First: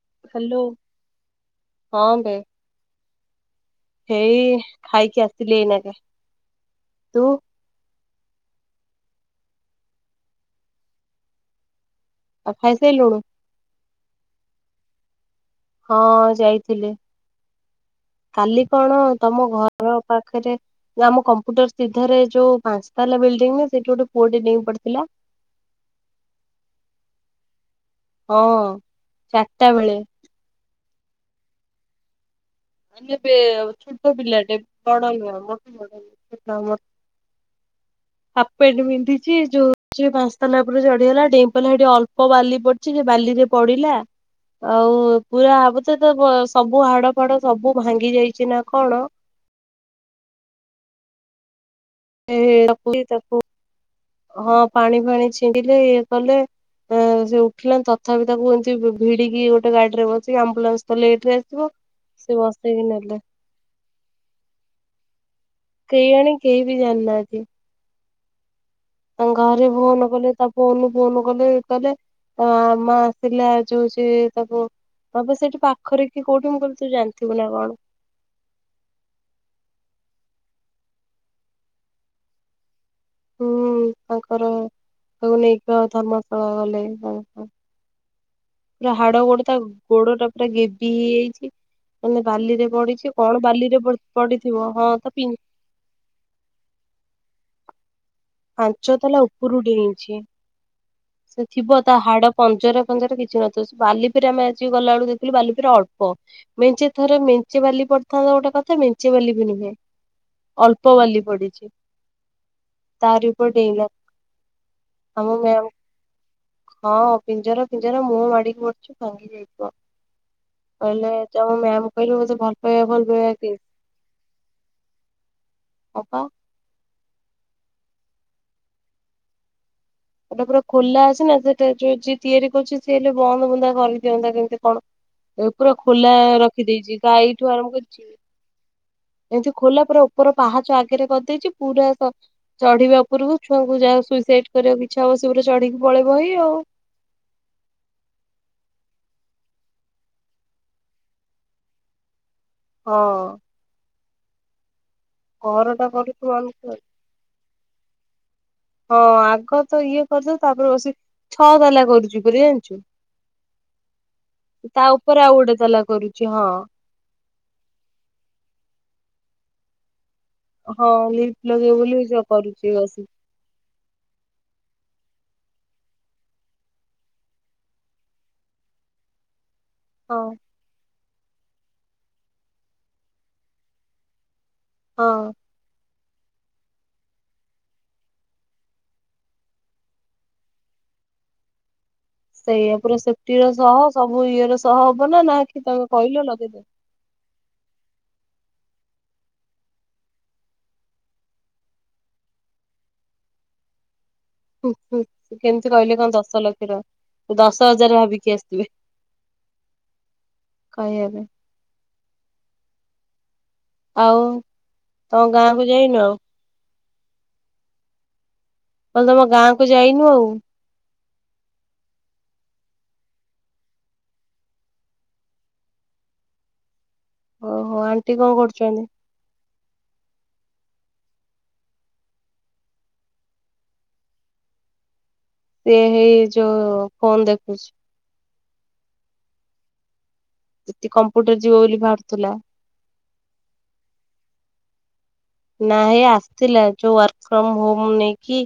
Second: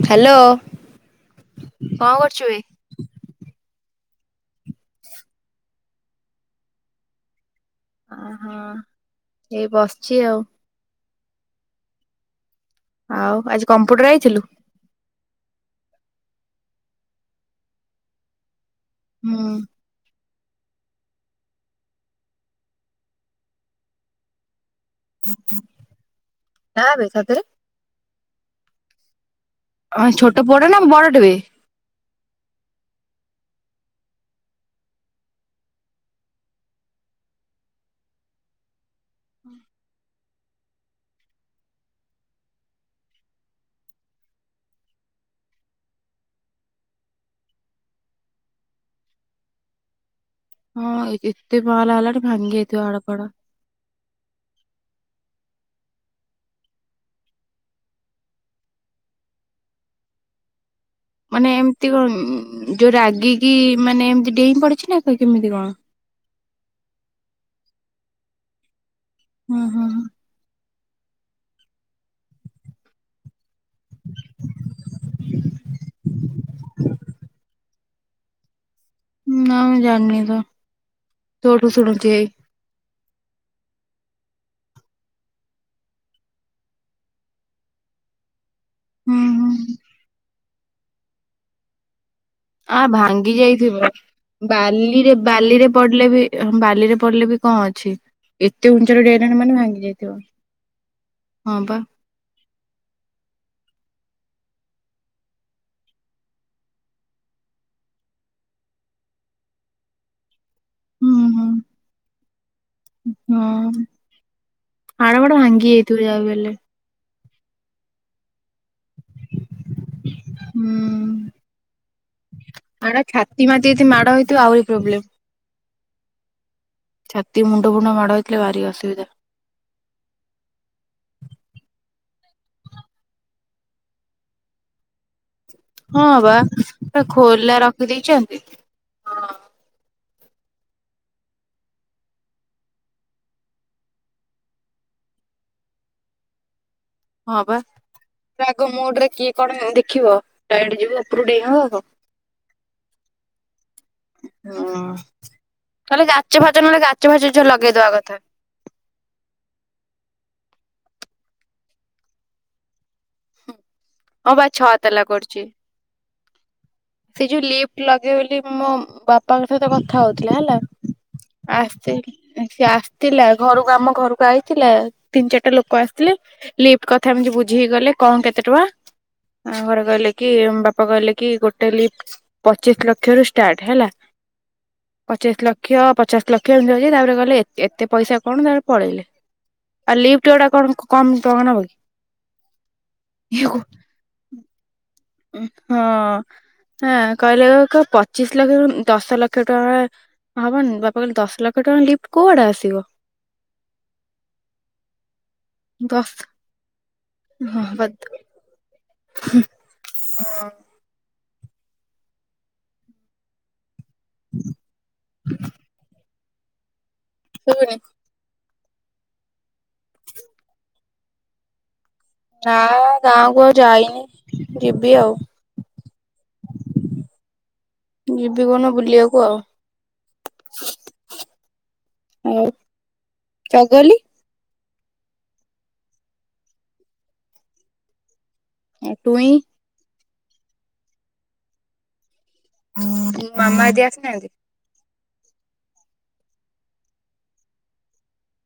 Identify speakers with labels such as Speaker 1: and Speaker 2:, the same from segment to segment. Speaker 1: Hello
Speaker 2: ହଁ
Speaker 1: କଣ
Speaker 2: ବେ
Speaker 1: କରୁଛୁ?
Speaker 2: ହେଇ ଖାଇକି ଆସିଲି ଏଇନାଗେ ତୁ
Speaker 1: ଅହୋ ଏଇ ବସିଛି ଆଉ।
Speaker 2: ଆଉ ଖାଇସାରିଲୁଣୁ?
Speaker 1: ଆଉ ଆଜି କମ୍ପୁଟରରେ ଆଇଥିଲୁ?
Speaker 2: ହଁ ଯାଇଥିଲି କାଲି କଣ ତମ
Speaker 1: ହୁଁ
Speaker 2: ଘର ପାଖ ପାଖରେ ଆମ କମ୍ପୁଟର ସିଧାରେ ଯୋଉ ପାଞ୍ଚତାଲା ବିଲଡିଙ୍ଗ ନୁହେଁ ସେଇଠି ଗୋଟେ ପୁଅେ ଡେଇଁ ପଡ଼
Speaker 1: ନାଁଵେ ସତରେ?
Speaker 2: ହଁ। ଚାରିଟା ବେଳେ
Speaker 1: ହଁ ଛୋଟ ପୁଅଟା ନା ବଡଟେ ବେ?
Speaker 2: ମାନେ ବେ ଛୋଟ ପିଲାଟେ ବଡ଼ ନୁହଁ [unintelligible] ହାପ ପେଣ୍ଡ ପିନ୍ଧିଛି ଯୋଉ ଯୋଉ ପାଞ୍ଚାତାଲା ଉପରେ ଚଢିଗଲା ଡେଇଁ ପିଡିଲା ସେଠି ଅଳ୍ପ ବାଲି ପଡିଛି ସେ ବାଲି ବାଲିରେ ପଡ଼ିଲା ଆଉ ପୁରା [unintelligible] ସବୁ ହାଡ ଫାଡ ସବୁ ଭାଙ୍ଗି ଯାଇଛି ନା କଣ?
Speaker 1: ହଁ ଏତେ ପାଲା ହେଲାଣି
Speaker 2: ଏ
Speaker 1: ଭାଙ୍ଗି ଯାଇଥିବ ହାଡ ଫାଡ।
Speaker 2: ତାକୁ ହଁ ପାଣି ଫାଣି ଛିଣ୍ଡିଲେ ଇଏ କଲେ। ସେ ଉଠିଲା ତଥାପି ତାକୁ ଏମତି ଭିଡିକି ଗୋଟେ ଗାଡିରେ ବସିକି ଆମ୍ବୁଲାନ୍ସ ତ ଲେଟ ରେ
Speaker 1: ମାନେ
Speaker 2: ଆସିବ।
Speaker 1: ଏମିତି କଣ
Speaker 2: ସେ
Speaker 1: ଉଁ
Speaker 2: ବସେଇକି
Speaker 1: ଯୋଉ
Speaker 2: ନେଲେ
Speaker 1: ରାଗିକି ମାନେ ଏମିତି ଡେଇଁ ପଡିଛି ନା କେମିତି କଣ?
Speaker 2: କେୟାଣି କେହି ବି ଜାଣିନାହାନ୍ତି? ତାଙ୍କ
Speaker 1: ହୁଁ
Speaker 2: ଗାଁରେ
Speaker 1: ହୁଁ ହୁଁ
Speaker 2: ଫୋନ କଲେ ତା ଫୋନ ଫୋନ କଲେ କଲେ ଆଁ ମା ଆସିଲେ ଯଉ ଯିଏ ତାକୁ ତମ ସେଇଠି ପାଖରେ କି କୋଉଠି ମୁଁ କହିଲି ତୁ ଜାଣିଥିବୁ ନା କଣ?
Speaker 1: ନାଁ ମୁଁ ଜାଣିନିତ ତୋଠୁ ଶୁଣୁଛି ଏଇ
Speaker 2: ହୁଁ ତାଙ୍କର ତାକୁ ନେଇକି ଆ ଧର୍ମଶାଳା ଗଲେ [unintelligible] ପୁରା
Speaker 1: ହୁଁ
Speaker 2: ହାଡ ଗୋଡ ତା
Speaker 1: ହୁଁ।
Speaker 2: ଗୋଡଟା ପୁରା ଗେବି ହେଇଯାଇଛି। ମାନେ ବାଲିରେ
Speaker 1: ଆ
Speaker 2: ପଡିଛି
Speaker 1: ଭାଙ୍ଗି
Speaker 2: କଣ ବାଲିରେ
Speaker 1: ଯାଇଥିବ
Speaker 2: ପଡିଥିବ ହଁ ତା
Speaker 1: ବାଲିରେ ବାଲିରେ ପଡିଲେ ବି ବାଲିରେ ପଡ଼ିଲେ ବି କଣ ଅଛି? ଏତେ
Speaker 2: ପାଞ୍ଚ
Speaker 1: ଉଞ୍ଚାରେ
Speaker 2: ତାଲା
Speaker 1: ଡେଇଁଲାଣି ମାନେ
Speaker 2: ଉପରୁ
Speaker 1: ଭାଙ୍ଗି ଯାଇଥିବ
Speaker 2: ଡେଇଁଛି। ସେ
Speaker 1: ହଁ ବା
Speaker 2: ଥିବ ତା ହାଡ ପଞ୍ଜରା ଫଞ୍ଜରା କିଛି ନଥିବ। ବାଲି ଫିରେ ଆମେ ଆଜି ଗଲା ବେଳକୁ ଦେଖିଲୁ ବାଲି ଫିରା ଅଳ୍ପ ମେଞ୍ଚେ ଥରେ ମେଞ୍ଚେ ବାଲି ପଡିଥାନ୍ତା ଗୋଟେ କଥା। ମିଞ୍ଚେ ବାଲି ବି ନୁହେଁ ଅଳ୍ପ
Speaker 1: ହୁଁ
Speaker 2: ବାଲି
Speaker 1: ହୁଁ।
Speaker 2: ପଡିଛି। ତାରି ଉପରେ
Speaker 1: ହଁ
Speaker 2: ଡେଇଁଲା
Speaker 1: ହାଡ ଫାଡ
Speaker 2: ଆମ
Speaker 1: ଭାଙ୍ଗି ଯାଇଥିବ ଯାହାବି ହେଲେ
Speaker 2: ମ୍ୟାମ ହଁ। ପିଞ୍ଜରା ପିଞ୍ଜରା ମୁହଁ ମାଡିକି ପଡିଛି ଭାଙ୍ଗି ଯାଇଥିବ।
Speaker 1: ହୁଁ।
Speaker 2: କହିଲେ ତମ ମ୍ୟାାମ କହିଲେ ବୋଧେ ଭଲ ପାଇବା
Speaker 1: ଆଡା
Speaker 2: ଭଲ ପାଇବା
Speaker 1: ଛାତି
Speaker 2: କି?
Speaker 1: ମାତି ଯଦି ମାଡ ହେଇଥିବ ଆହୁରି ପ୍ରୋବ୍ଲେମ୍
Speaker 2: ଅପା
Speaker 1: ଛାତି ମୁଣ୍ଡ ଫୁଣ୍ଡ ମାଡ଼ଥିଲେ ଭାରି ଅସୁବିଧା।
Speaker 2: ସେଟା ପୁରା ଖୋଲା ଅଛିନା ସେଟା ଯୋଉ ଯିଏ ତିଆରି କରୁଛି ସ ହେଲେ ବନ୍ଦ ବୁନ୍ଦା କରିଦିଅନ୍ତା କେମିତି କଣ? ଏ ପୁରା
Speaker 1: ହଁ
Speaker 2: ଖୋଲା
Speaker 1: ବା
Speaker 2: ରଖିଦେଇଛି
Speaker 1: ପୁରା
Speaker 2: ଗାଈଠୁ
Speaker 1: ଖୋଲା
Speaker 2: ଆରମ୍ଭ କରିଚି
Speaker 1: ରଖିଦେଇଛନ୍ତି ହଁ
Speaker 2: ଉପର ପାହାଚ ଆଗରେ କରିଦେଇଛି ପୁରା ସ ଚଢିବା ଉପରକୁ ଛୁଆକୁ ଯାହା ସୁଇସାଇଡ କରିବାକୁ ଇଚ୍ଛା ହବ ସିଏ ପୁରା ଚଢିକି ପଳେଇବ ହେଇ ଆଉ
Speaker 1: ହଁ ବା। ରାଗ ମୋଡରେ କିଏ କଣ ଦେଖିବ ଡାଇରେଟ ଯିବ ଉପରୁ ଡେଇ ହବ ଆଉ କଣ?
Speaker 2: ହଁ।
Speaker 1: ହୁଁ
Speaker 2: ଘରଟା
Speaker 1: ତାହାଲେ
Speaker 2: କରୁଛୁ
Speaker 1: ଗାଚ ଫାଚ
Speaker 2: ମାନୁଛୁ।
Speaker 1: ନହେଲେ ଗାଚ ଫାଚ ଚାଲ ଲଗେଇ ଦବା କଥା।
Speaker 2: ହଁ ଆଗତ ଇଏ କରିଦଉ ତାପରେ ବସି ଛଅତାଲା କରୁଛି [unintelligible] ଜାଣିଛୁ?
Speaker 1: ହଁ ବା ଛଅ
Speaker 2: ତା
Speaker 1: ତାଲା
Speaker 2: ଉପରେ ଆଉ
Speaker 1: କରୁଛି।
Speaker 2: ଗୋଟେ ତାଲା କରୁଛି ହଁ।
Speaker 1: ସେ ଯୋଉ ଲିଫ୍ଟ ଲଗେଇ ବୋଲି ମୋ ବାପାଙ୍କ ସହିତ କଥା ହଉ। ଥିଲା ହେଲା
Speaker 2: ହଁ ଲିଫ୍ଟ ଲଗେଇବ
Speaker 1: ଆସିଥି
Speaker 2: ବୋଲି ସେ
Speaker 1: ହିଁ ସିଏ
Speaker 2: କରୁଛି ବସି
Speaker 1: ଆସିଥିଲା ଘରକୁ ଆମ ଘରକୁ ଆଇଥିଲା। ତିନି ଚାରିଟା ଲୋକ ଆସିଥିଲେ ଲିଫ୍ଟ କଥା ଏମିତି ବୁଝି ଗଲେ କଣ କେତେ ଟଙ୍କା? ଆ ଘରେ କହିଲେ
Speaker 2: ହଁ
Speaker 1: କି ଉଁ ବାପା କହିଲେ କି ଗୋଟାଲି ପଚିଶ ଲକ୍ଷ ରୁ ଷ୍ଟାର୍ଟ ହେଲା।
Speaker 2: ହଁ।
Speaker 1: ପଚିଶ ଲକ୍ଷ ପ ପଚାଶ ଲକ୍ଷ ଏନତୀ ରହିଛି ତାପରେ ଗଲେ ଏ ଏତେ ପଇସା କଣ ତାପରେ ପଳେଇଲେ। ଆଉ ଲିପ୍ଟଗୁଡାକ କଣ କମ ଟଙ୍କା ନବ କି?
Speaker 2: ସେଇଆ ପୁରା ସେଫ୍ଟିର ସହ ସବୁ ଇଏର ସହ ନା ନା କି ତମେ କହିଲ ଲଗେଇଦେଲ।
Speaker 1: ହଁଁ କହିଲେ କ ପଚିଶ ଲକ୍ଷରୁ ଦଶ ଲକ୍ଷ ଟଙ୍କା ହଁ ହବନି ବାପା କହିଲେ ଦଶ ଲକ୍ଷ ଟଙ୍କା ଲିଫ୍ଟ କୋଉଆଡେ ଆସିବ?
Speaker 2: ହୁଁ କେମିତି କହିଲେ କଣ ଦଶ ଲକ୍ଷର ଦଶ
Speaker 1: ହଁ
Speaker 2: ହଜାର ଭାବିକି ଆସିଥିବେ। କହିହେବେ। ଆଉ ତମ ଗାଁ କୁ ଯାଇନ?
Speaker 1: କୋଉ ଗାଁ କୁ?
Speaker 2: କହିଲି ତମ ଗାଁକୁ ଯାଇନୁ ଆଉ?
Speaker 1: ନା ଗାଁ କୁ ଆଉ ଯାଇନି ଯିବି ଆଉ।
Speaker 2: ଓହୋ ଆଣ୍ଟି କଣ
Speaker 1: ଯିବି କୋଉଦିନ
Speaker 2: କରୁଛନ୍ତି?
Speaker 1: ବୁଲିବାକୁ ଆଉ? ଆଉ ଚଗଲି?
Speaker 2: ସିଏ ହେଇ ଯୋଉ ଫୋନ ଦେଖୁଛି।
Speaker 1: ଏ ଟୁଇ?
Speaker 2: [unintelligible] କମ୍ପ୍ୟୁଟର ଯିବ ବୋଲି ବାହାରୁଥିଲା।
Speaker 1: ହଁ ମାମା ଦି ଆସିନାହାନ୍ତି?
Speaker 2: ନା ହେ ଆସିଥିଲା ଯୋଉ ୱାର୍କ ଫ୍ରମ ହୋମ ନେଇକି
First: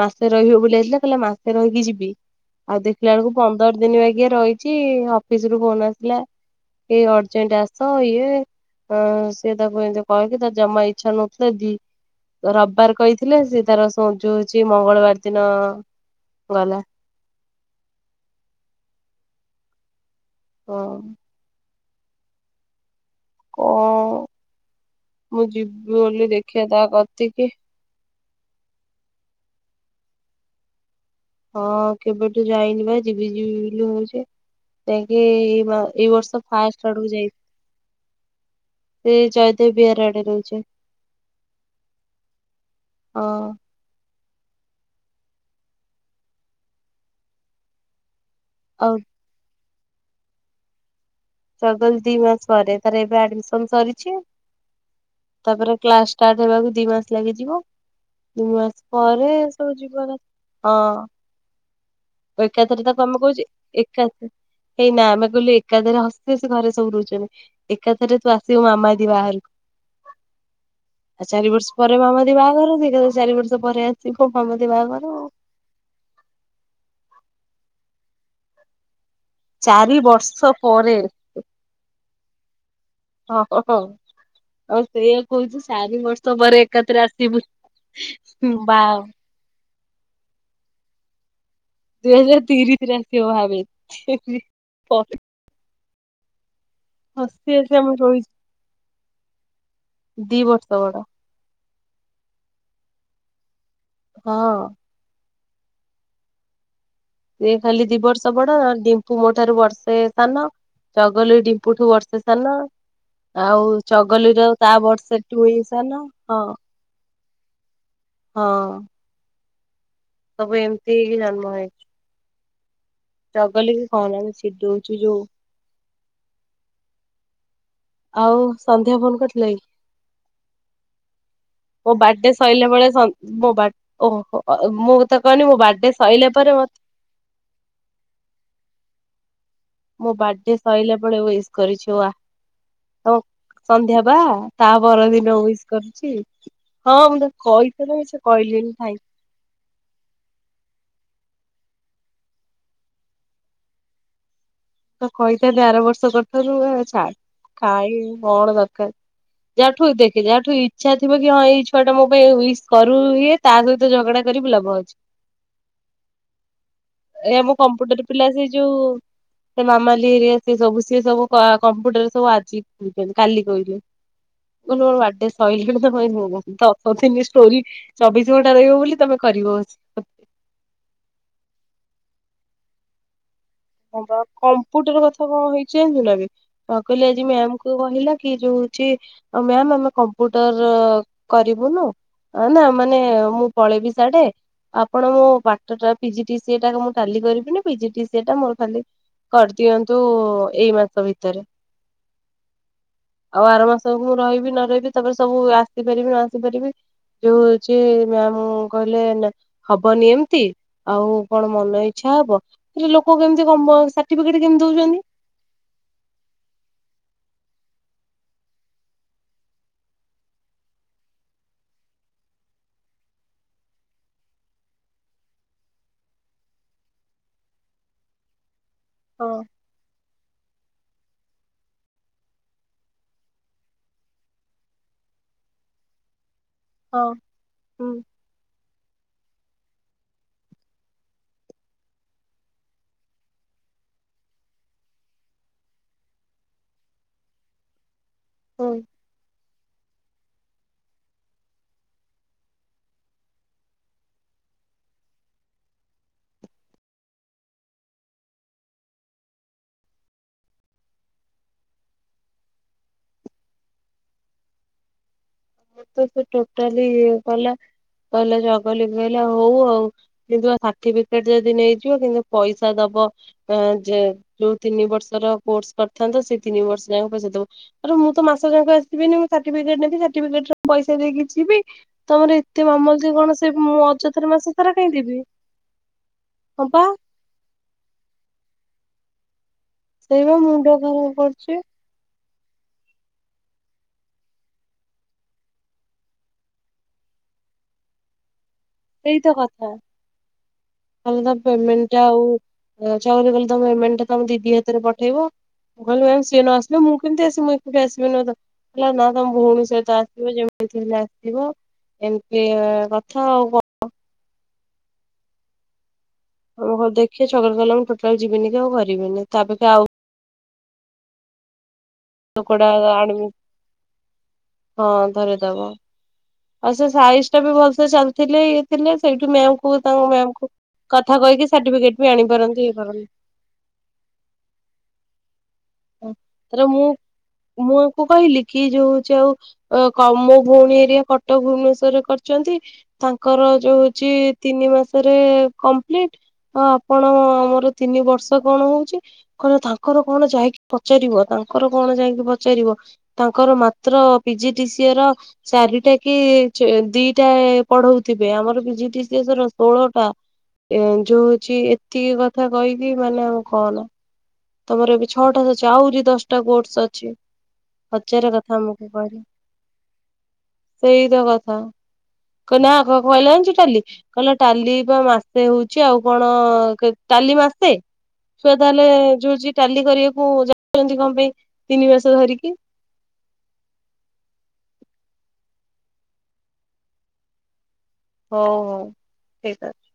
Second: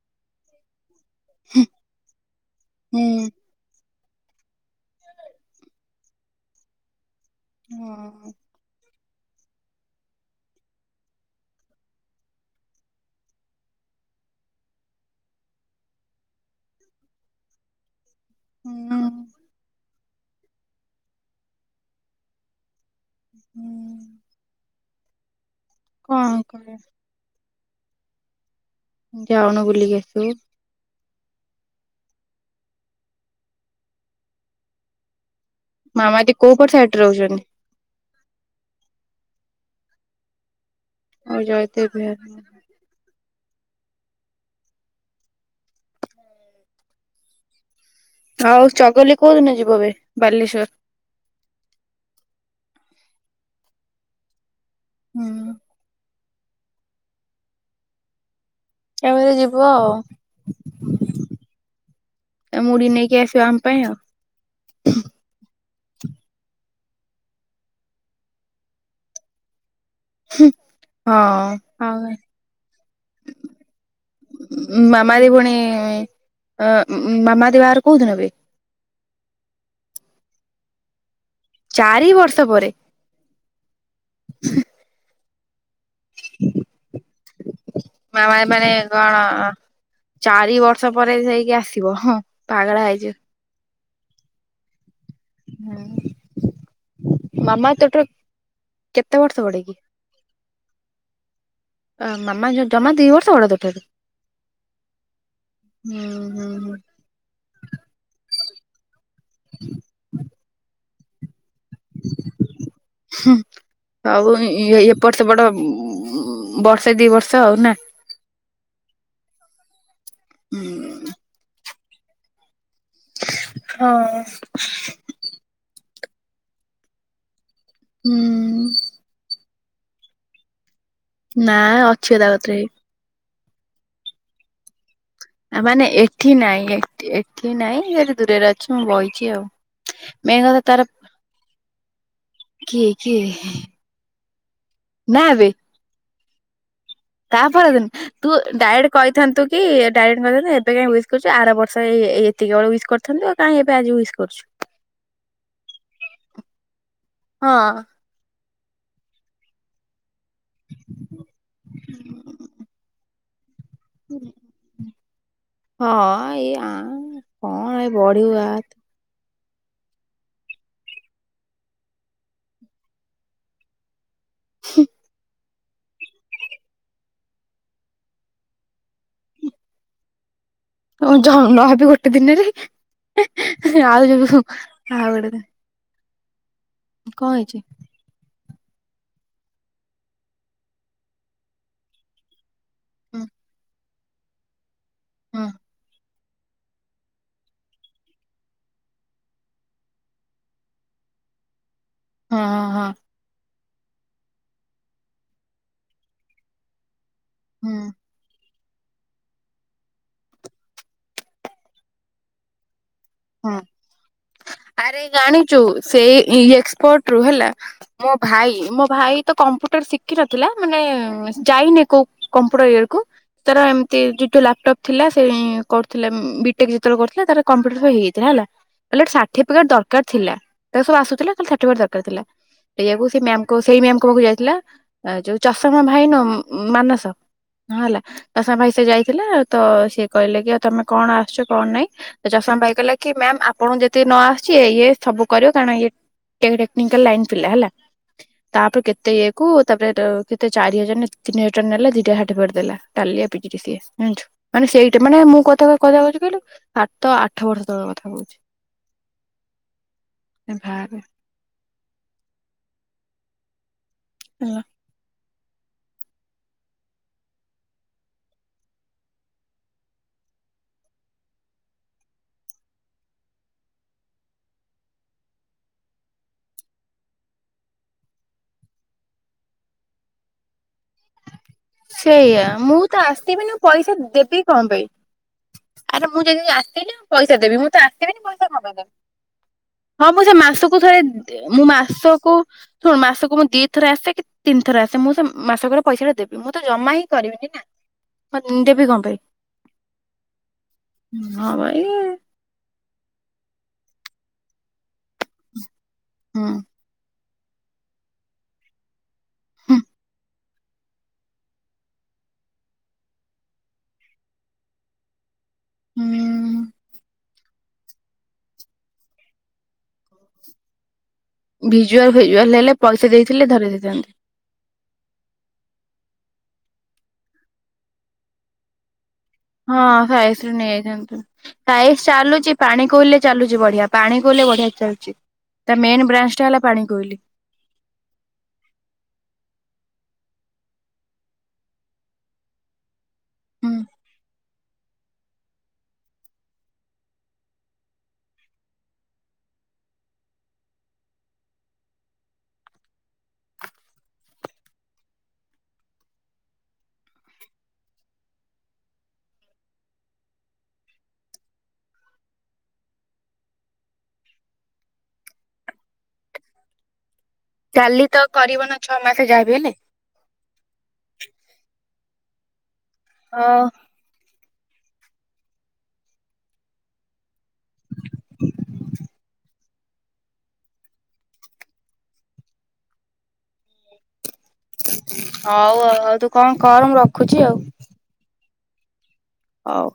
Speaker 2: ମାସ ରହିବ ବୁଇଥିଲା। ମାସେ ରହିକି ଯିବି ଆଉ
Speaker 1: ହୁଁ
Speaker 2: ଦେଖିଲା ବେଳକୁ ପନ୍ଦର ଦିନ ବା ଆଜେ ରହିଛି ଅଫିସ ରୁ ଫୋନ ଆସିଲା ଏ ଅର୍ଜେଣ୍ଟ ଆସ
Speaker 1: ହଁ
Speaker 2: ଇଏ ହଁ ସିଏ ତାକୁ ଏମିତି କହିକି ତା ଜମା ଇଚ୍ଛା ନଥିଲେ ଦି ରବିବାର କହିଥିଲେ ସେ ତାର ସଜ ହଉଛି ମଙ୍ଗଳବାର ଦିନ ଗଲା।
Speaker 1: ହୁଁ।
Speaker 2: ହୁଁ। କଣ
Speaker 1: ହୁଁ।
Speaker 2: ମୁଁ ଯିବି ବୋଲି ଦେଖିବା ତା କତି କିି।
Speaker 1: ଯାଉନୁ ବୁଲିକି ଆସିବୁ?
Speaker 2: ହଁ କେବେଠୁ ଯାଇନି ବା ଯିବି ଯିବି ବୋଲି ହଉଛି ଯାଇକି ଏଇ
Speaker 1: ମାମା ଆଜି
Speaker 2: ବର୍ଷ
Speaker 1: କୋଉ ପଟ
Speaker 2: ଫାଷ୍ଟ
Speaker 1: ସାଇଡରେ
Speaker 2: ଆଡ କୁ ଯାଇ
Speaker 1: ରହୁଛନ୍ତି?
Speaker 2: ସେ ଜୟଦେବ ବିହାରୀ ଆଡେ ରହୁଛି।
Speaker 1: ଆଉ ଜୟଦେବ ବିହାର।
Speaker 2: ହଁ।
Speaker 1: ଆଉ ଚଗଲି କୋଉଦିନ ଯିବ ବେ ବାଲେଶ୍ଵର?
Speaker 2: ଗଦି ମାସ ପରେ ଏବେ ଆମ ସରିଛି ତାପରେ ଷ୍ଟାର୍ଟ ହେବାକୁ ଦି ମାସ ଲାଗିଯିବ। ଦୁଇ ମାସ
Speaker 1: କେବେ
Speaker 2: ପରେ
Speaker 1: ଯିବ
Speaker 2: ସବୁ
Speaker 1: ଆଉ।
Speaker 2: ଯିବା ହଁ।
Speaker 1: ଏ ମୁଢି
Speaker 2: ଏକାଥରେ ତାକୁ
Speaker 1: ନେଇକି
Speaker 2: ଆମେ
Speaker 1: ଆସିବ
Speaker 2: କହୁଛେ
Speaker 1: ଆମ ପାଇଁ ଆଉ
Speaker 2: ଏକାଥରେ ହେଇନା ଆମେ କହିଲୁ ଏକାଥରେ ହସି ହସି ଘରେ ସବୁ ରହୁଛନ୍ତି ଏକାଥରେ ତୁ ଆସିବୁ ମାମା ଦି ବାହାରକୁ।
Speaker 1: ହୁଁ।
Speaker 2: ଆଉ ଚାରି ବର୍ଷ ପରେ ମାମଦୀ ବାହାଘର ସେ ଚାରି ବର୍ଷ ପରେ ଆସିବ କ ମାମଦୀ
Speaker 1: ମାମା
Speaker 2: ବାହାଘର।
Speaker 1: ଦି ପୁଣି ମାମା ଦେବା ଆର କୋଉଠି ବେ?
Speaker 2: ଚାରି ବର୍ଷ ପରେ।
Speaker 1: ଚାରି ବର୍ଷ ପରେ?
Speaker 2: ଓହୋ ହୋ ଆଉ ସେଇଆା କହୁଛି ସାରି ବର୍ଷ ପରେ ଏକାଥରେ ଆସିବୁ।
Speaker 1: ମାମା ମାନେ
Speaker 2: ବା
Speaker 1: କଣ ଚାରି ବର୍ଷ ପରେ ହେଇକି ଆସ
Speaker 2: ଦୁଇ ହଜାର ତିରିଶ ରା ସେଉ ଭାବ।
Speaker 1: ହଁ।
Speaker 2: ହସି
Speaker 1: ମାମା
Speaker 2: ହସି
Speaker 1: ହ
Speaker 2: ଆମେ
Speaker 1: ତଟରେ
Speaker 2: ରହିଛୁ
Speaker 1: କେତେ ବର୍ଷ ବଡ କିି?
Speaker 2: ଷୋହଳ।
Speaker 1: ଅ ମାମା ଜମା ଦି ବର୍ଷ ବଡ ତୋ ଠାରୁ?
Speaker 2: ହଁ।
Speaker 1: ହୁଁ ହୁଁ ହଁ।
Speaker 2: ସେ ଖାଲି ଦି ବର୍ଷ ବଡ ଡିମ୍ପୁ ମୋ ଠାରୁ ବର୍ଷେ ସାନ ଜଗଲ ଡିମ୍ ପଠୁ ବର୍ଷସଲ ନା
Speaker 1: ହୁଁ ଆଉ
Speaker 2: ବର୍ଷେ
Speaker 1: ଏପଟ ସେପଟ
Speaker 2: ଟୁଇଁ ସାନ। ହଁ
Speaker 1: ବର୍ଷେ ଦି ବର୍ଷ ହଉ ନା
Speaker 2: ହଁ। ସବୁ ଏମିତିଇି ଜନ୍ମ ଜଗଲିକ କଣ
Speaker 1: ହଁ।
Speaker 2: ସି ଦଉଛୁ ଯୋଉ
Speaker 1: ହୁଁ
Speaker 2: ଆଉ ସନ୍ଧ୍ୟା ଫୋନ କରିଥିଲେ?
Speaker 1: ନା
Speaker 2: ମୋ
Speaker 1: ଅଛି ତା
Speaker 2: ବାର୍ଥଡେ
Speaker 1: କତିରେ।
Speaker 2: ସରିଲା ବେଳେ ଓ ମୁଁ ତ କହନି ମୋ
Speaker 1: ମାନେ
Speaker 2: ବାର୍ଥଡେ ସଇଲା
Speaker 1: ଏଠି
Speaker 2: ପରେ
Speaker 1: ନାଇଁ
Speaker 2: ମତେ
Speaker 1: ଏଠି ନାଇଁ ଯଦି ଦୂରରେ ଅଛି ମୁଁ ବହିଛି ଆଉ।
Speaker 2: ମୁଁ
Speaker 1: ମେନ୍
Speaker 2: ବାର୍ଥଡେ
Speaker 1: କଥା ତାର
Speaker 2: ସରିଲା ବ ୟ କରିଛି ଓ
Speaker 1: କିଏ
Speaker 2: ତମ
Speaker 1: କିଏ
Speaker 2: ସନ୍ଧ୍ୟା ବା ତା ପରଦିନ ଇସ୍ କରୁଛି।
Speaker 1: ତାପରେ ଦିନ ତୁ
Speaker 2: କହିଲିନି
Speaker 1: ଡାଏଡ୍
Speaker 2: ଥାଇ
Speaker 1: କହିଥାନ୍ତୁ କି ଡାଡ ଏବେ କାଇଁ କରୁ ଆର ବର୍ଷ ଏତିକି ବେଳେ ଇସ୍ କରୁ ଆ କାହିଁ ଏବେ ଆଜି ସ୍ କରୁ
Speaker 2: ତ କହିଥାେର ବର୍ଷ କଥାରୁ ଛା
Speaker 1: ହଁ
Speaker 2: ଖାଇ କଣ ଦ ଯାହାଠୁ ଦେଖେ ଯାହାଠୁ ଇଛା ଥିବ, କି ହଁ ଏଇ ଛୁଆ ଟା ମୋ ପାଇଁ ସ୍ କରୁ ହଏ ତା ସହିତ ଝଗଡା କରିବୁ ଲବ ଅଉଛି।
Speaker 1: ହଁ ଏଇ ଆ
Speaker 2: ଏାମୋ
Speaker 1: କଣ ଏ
Speaker 2: କମ୍ପୁଟର ପିଲା
Speaker 1: ବଢିବୁ
Speaker 2: ସେ
Speaker 1: ଆ
Speaker 2: ଯୋଉ ସେ ମାମାଲି ସବୁ ସି ସବୁ କମ୍ପୁଟର ସବୁ ଆଜି କାଲି କହିଲେ ହ ଅଡେ ଶହିଲ ତ କହି ହଉ ତ ଷ୍ଟୋରି ଚବିଶ ଘଣ୍ଟା ରହିବ ବୋଲି ତମେ କରିବ
Speaker 1: ହ ଯ ନହବି ଗୋଟେ ଦିନରେ
Speaker 2: ହଁ ବା
Speaker 1: ଆଉ
Speaker 2: କମ୍ପୁଟର କଥା
Speaker 1: ଆଡ
Speaker 2: କଣ ହେଇଛି ଜାଣିଛୁ ନା ବେ ହଁ କହିଲି ଆଜି ମ୍ୟାମ କୁ କହିଲା ରଉଛି ମ୍ୟା ଆମେ କମ୍ପୁଟର କରିବୁନୁ ମାନେ
Speaker 1: ହୁଁ
Speaker 2: ମୁଁ ପଳେଇବି ସାଢଡେ ଆପଣ ମୋ
Speaker 1: ହୁଁ
Speaker 2: ବାଟଟା ପିଜିଟି ସିଟା ମୁଁ ଖାଲି କରିବିନି ପିଜିଟିିଟା ମୋର ଖାଲି କରିଦିଅନ୍ତୁ ଏଇ ମାସ ଭିତରେ
Speaker 1: ହଁ ହ ହଁ।
Speaker 2: ଆଉ ଆର ମାସକୁ ମୁଁ ରହିବି ନ ରହିବି ତାପରେ ସବୁ ଆସିପାରିବି ନ ଆସିପାରିବି ଯୋଉ
Speaker 1: ହୁଁ
Speaker 2: ହଉଛି ମମ କହିଲେ ନା ହବନି ଏମିତି ଆଉ କଣ ମନ ଇଛା ହବ, ହେଲେ ଲୋକ କେମିତି
Speaker 1: ହଁ
Speaker 2: କମ ସାର୍ଟିଫିକେଟ କେମିତି ଦଉଛନ୍ତି।
Speaker 1: ଆରେ ଜାଣିଛୁ ସେ ଏକ୍ସପର୍ଟ ରୁ ହେଲା ମୋ ଭାଇ ମୋ ଭାଇ ତ କମ୍ପୁଟର ଶିଖିିନଥିଲା ମାନେ ଯାଇନି କୋଉ କମ୍ପୁ କେକୁ ତାର ଏମିତି ଯୋ ଲାପଟପ୍ ଥିଲା ସେ କରୁଥିଲା, ବିଟେକ୍ ଯେତେବେଳେ କରୁଥିଲା ତାର କମ୍ପ୍ୟୁଟର ହେଇଯାଇଥିଲା ଲା
Speaker 2: ହଁ
Speaker 1: ଦରକାର ଥିଲା ସବୁ ଆସୁଥିଲା ଦର ଥିଲା ଏଇ ଯାକୁ ସେ ମ୍ୟା ସେଇ ମ୍ୟା କ ପାକୁ ଯାଇଥିଲା ଯୋଉ ଚଷ ମା ଭାଇ ନ
Speaker 2: ହଁ
Speaker 1: ମାନସ ହଁ
Speaker 2: ହୁଁ
Speaker 1: ହେଲା ତାସ ଭାଇ ସେ ଯାଇଥିଲା ତ ସିଏ କହିଲେ କିଉ ତମେ କଣ ଆସଛ, କଣ ନାଇଁ ଚଷମା ପାଇଗଲା କି ମ୍ୟାମ୍ ଆପଣ ଯେତିକି ନ ଆସୁଛି, ଇଏ ସବୁ କରିବ କାରଣ ଇଏ ଟେକାଲ ଲାଇନ ପିଲା ହେଲା। ତାପରେ
Speaker 2: ହୁଁ
Speaker 1: କେତେ ଇଏକୁ ତାପରେ ସେତେ ଚାରି ହଜାର ତିନି ହଜାର ନେ ଦିଟାଠେଟ ଦେଲା ଟାଲିଆ ପି ସିଏ ଜାଣିଛୁ ମାନେ ସେଇଟା ମାନେ ମୁଁ କଥା କଥାିବା କଛି କହିଲୁ ସାତ ଆଠ ବର୍ଷ ତଳ କଥା ଥାଛି ସେ ଭ ହାଲୋ!
Speaker 2: ମୁ ତ ସେ ଟୋଟାଲି ଗଲା କହିଲେ ଜଗଲି କହିଲ ହଉ ଆଉ କିନ୍ତୁ ସାର୍ଟିଫିକେଟ ଯଦି ନେଇଯିବ, କିନ୍ତୁ ପଇସା ଦବ ଵ ଏଁ ଜେ ଯୋଉ ତିନି ବର୍ଷର କୋର୍ସ କରିଥାନ୍ତ ସେଇ ତିନି ବର୍ଷ ଜାକ ପଇସା ଦବ। ମୁଁ ତ ମାସ ଯାକ ଆସିିବିନି ମୁଁ ସାର୍ଟିିବିକେଟ ନେବିା ସାର୍ଟିବିକେଟର ପଇସା ଦେଇକି ଯିବି ତମର
Speaker 1: ସେଇଆ
Speaker 2: ଏତେ
Speaker 1: ମୁଁ ତ
Speaker 2: ମାମଲତି କଣ ସେ
Speaker 1: ଆସିବିନି
Speaker 2: ମୁଁ
Speaker 1: ପଇସା
Speaker 2: ଅଯଥାରେ
Speaker 1: ଦେବି କଣ
Speaker 2: ମାସସାରା
Speaker 1: ପାଇଁ
Speaker 2: କାଇଁ ଦେବି।
Speaker 1: ଆରେ ମୁଁ ଯଦି
Speaker 2: ହଁ ବା
Speaker 1: ଆସିଲି ପଇସା ଦେବି ମୁଁ ତ ଆସିବିନି ପଇସା କଣପାଇଁ ଦେବି। ହଁ
Speaker 2: ସେଇ
Speaker 1: ମୁଁ ସେ
Speaker 2: ବା ମୁଣ୍ଡ
Speaker 1: ମାସକୁ ଥରେ
Speaker 2: ଖରାପ କରୁଛି
Speaker 1: ମୁଁ ମାସକୁ ଶୁଣ ମାସକୁ ମୁଁ ଦିଥର ଆସେ କି ତିନି ଥର ଆସେ ମୁଁ ସେ ମାସକରେ ପଇସା ଟା ଦେବି। ମୁଁ ତ ଜମା ହିଁ କରିବିନି ନା। ହଁ ଦେବି କଣ ପାଇଁ।
Speaker 2: ସେଇତ କଥା କାହିଁକିନା
Speaker 1: ହଁ ଭାଇ।
Speaker 2: ପେମେଣ୍ଟା ଆଉ ତାପରେ କହିଲେ ତମ ଏମେଣ୍ଟ ଟା ତମ ଦିଦି ହାତରେ ପଠେଇବ ମୁଁ କହିଲି ମାମ ସିଏ
Speaker 1: ହୁଁ
Speaker 2: ନ ଆସିଲ ମୁଁ କେମତି ଆସି ମୁଇଁ ଏକୁଟିଆ ଆସିବିିନ ତ ହେଲା ନା ତମ ଭଉଣୀ
Speaker 1: ହୁଁ
Speaker 2: ସହିତ ଆସିବ ଯେମିତି ହେଲେ ଆସିବ। ଏମତି ଆ କଥା ଆଉ କଣ?
Speaker 1: ହୁଁ।
Speaker 2: ଆମେ କହିଲୁ ଦେଖିଆ ଛଗଲ କହିଲା ମୁ ଟୋଟାଲ ଯିବିନି କି ଆଉ କରିବିନି ତା ଅପେକ୍ଷା ଆଉ
Speaker 1: ଭିଜୁଆଲ ଭିଜୁଆଲ
Speaker 2: ଲୋକଟା
Speaker 1: ହେଲେ ପଇସା
Speaker 2: ଆଣିବି।
Speaker 1: ଦେଇଥିଲେ ଧରେଇ ଦେଇଥାନ୍ତେ।
Speaker 2: ହଁ ଧରେଇଦବ। ଆଉ ସେ ସାଇଜ ଟା ବି ଭଲ ସେ ଚାଲିଥିଲେ ଇଏ ଥିଲେ ସେଇଠୁ ମ୍ୟାମକୁ
Speaker 1: ହଁ
Speaker 2: ତାଙ୍କ ମ୍ୟାମକୁ
Speaker 1: ସାଇସ ରୁ
Speaker 2: କଥା
Speaker 1: ନେଇଯାଇଥାନ୍ତୁ
Speaker 2: କହିକି ସାର୍ଟିଫିକେଟ
Speaker 1: ସାଇସ
Speaker 2: ବି
Speaker 1: ଚାଲୁଛି
Speaker 2: ଆଣିପାରନ୍ତି ଇଏ
Speaker 1: ପାଣି
Speaker 2: କରନ୍ତି।
Speaker 1: କୋଇଲରେ ଚାଲୁଛି ବଢିଆ ପା ପାଣି କୋଇଲିରେ ବଢିଆ ଚାଲୁଚି।
Speaker 2: ହ ତାର ମୁଁ ମୁଁୟାଙ୍କୁ କହିଲି କି ଯୋଉ ହଉଛି ଆଉ। ଅ କ ମୋ ଭଉଣୀ ହେରିକା କଟକ ଭୁବନେଶ୍ୱରରେ କରିଚନ୍ତି ତାଙ୍କର
Speaker 1: ହୁଁ
Speaker 2: ଯୋଉ ହଉଚି ତିନି। ତିନି ମାସରେ କଂପ୍ଲିଟ୍ ଆଉ ଆପଣ ଆମର ତିନି ବର୍ଷ କଣ ହଉଛି କହିଲେ ତାଙ୍କର କଣ ଯାଇକି। ପଚାରିବ ତାଙ୍କର କଣ ଯାଇକି ପଚାରିବ ତାଙ୍କର ମାତ୍ର ପିଜିଡିସିଏ ର ଚା। ଚାରିଟା କି ଦିଟା ପଢଉଥିବେ ଆମର ପିଜିଡିସିଏ ର ଷୋହଳଟା। ଏ ଯଉ ହଉଚି ଏତିକି କଥା କହିକି ମାନେ ଆଉ କହନା। ତମର ଏବେ ଛଅଟା ଅଛି ଆହୁରି ଦଶଟା କୋର୍ସ ଅଛି।
Speaker 1: କାଲି ତ
Speaker 2: ହଜାର କଥା
Speaker 1: କରିବ ନା
Speaker 2: ଆମକୁ
Speaker 1: ଛଅ ମାସ
Speaker 2: କହିଲେ।
Speaker 1: ଯାହାବି ହେଲେ।
Speaker 2: ସେଇ ତ କଥା କଇଲା ଆଗକଣ କଇଲା ଜାଣିଚୁ
Speaker 1: ହଉ
Speaker 2: ଟାଲି କଇଲା ଟାଲି ବା ମାସେ ହଉଚି ଆଉ କଣ କାଲି ମାସେ ଛୁଆ ତାହେଲେଏ ଯୋଉ ଟାଲି କରିବାକୁ ଯାଉଛନ୍ତି କଣ ପାଇଁ ତିନି ମାସ ଧରିକି।
Speaker 1: ହଉ ଆଉଉ ତୁ କଣ କର ମୁ ରଖୁଛି ଆଉ।
Speaker 2: ହଉ ହଉ ଠିକ
Speaker 1: ହଉ।
Speaker 2: ଅଛି।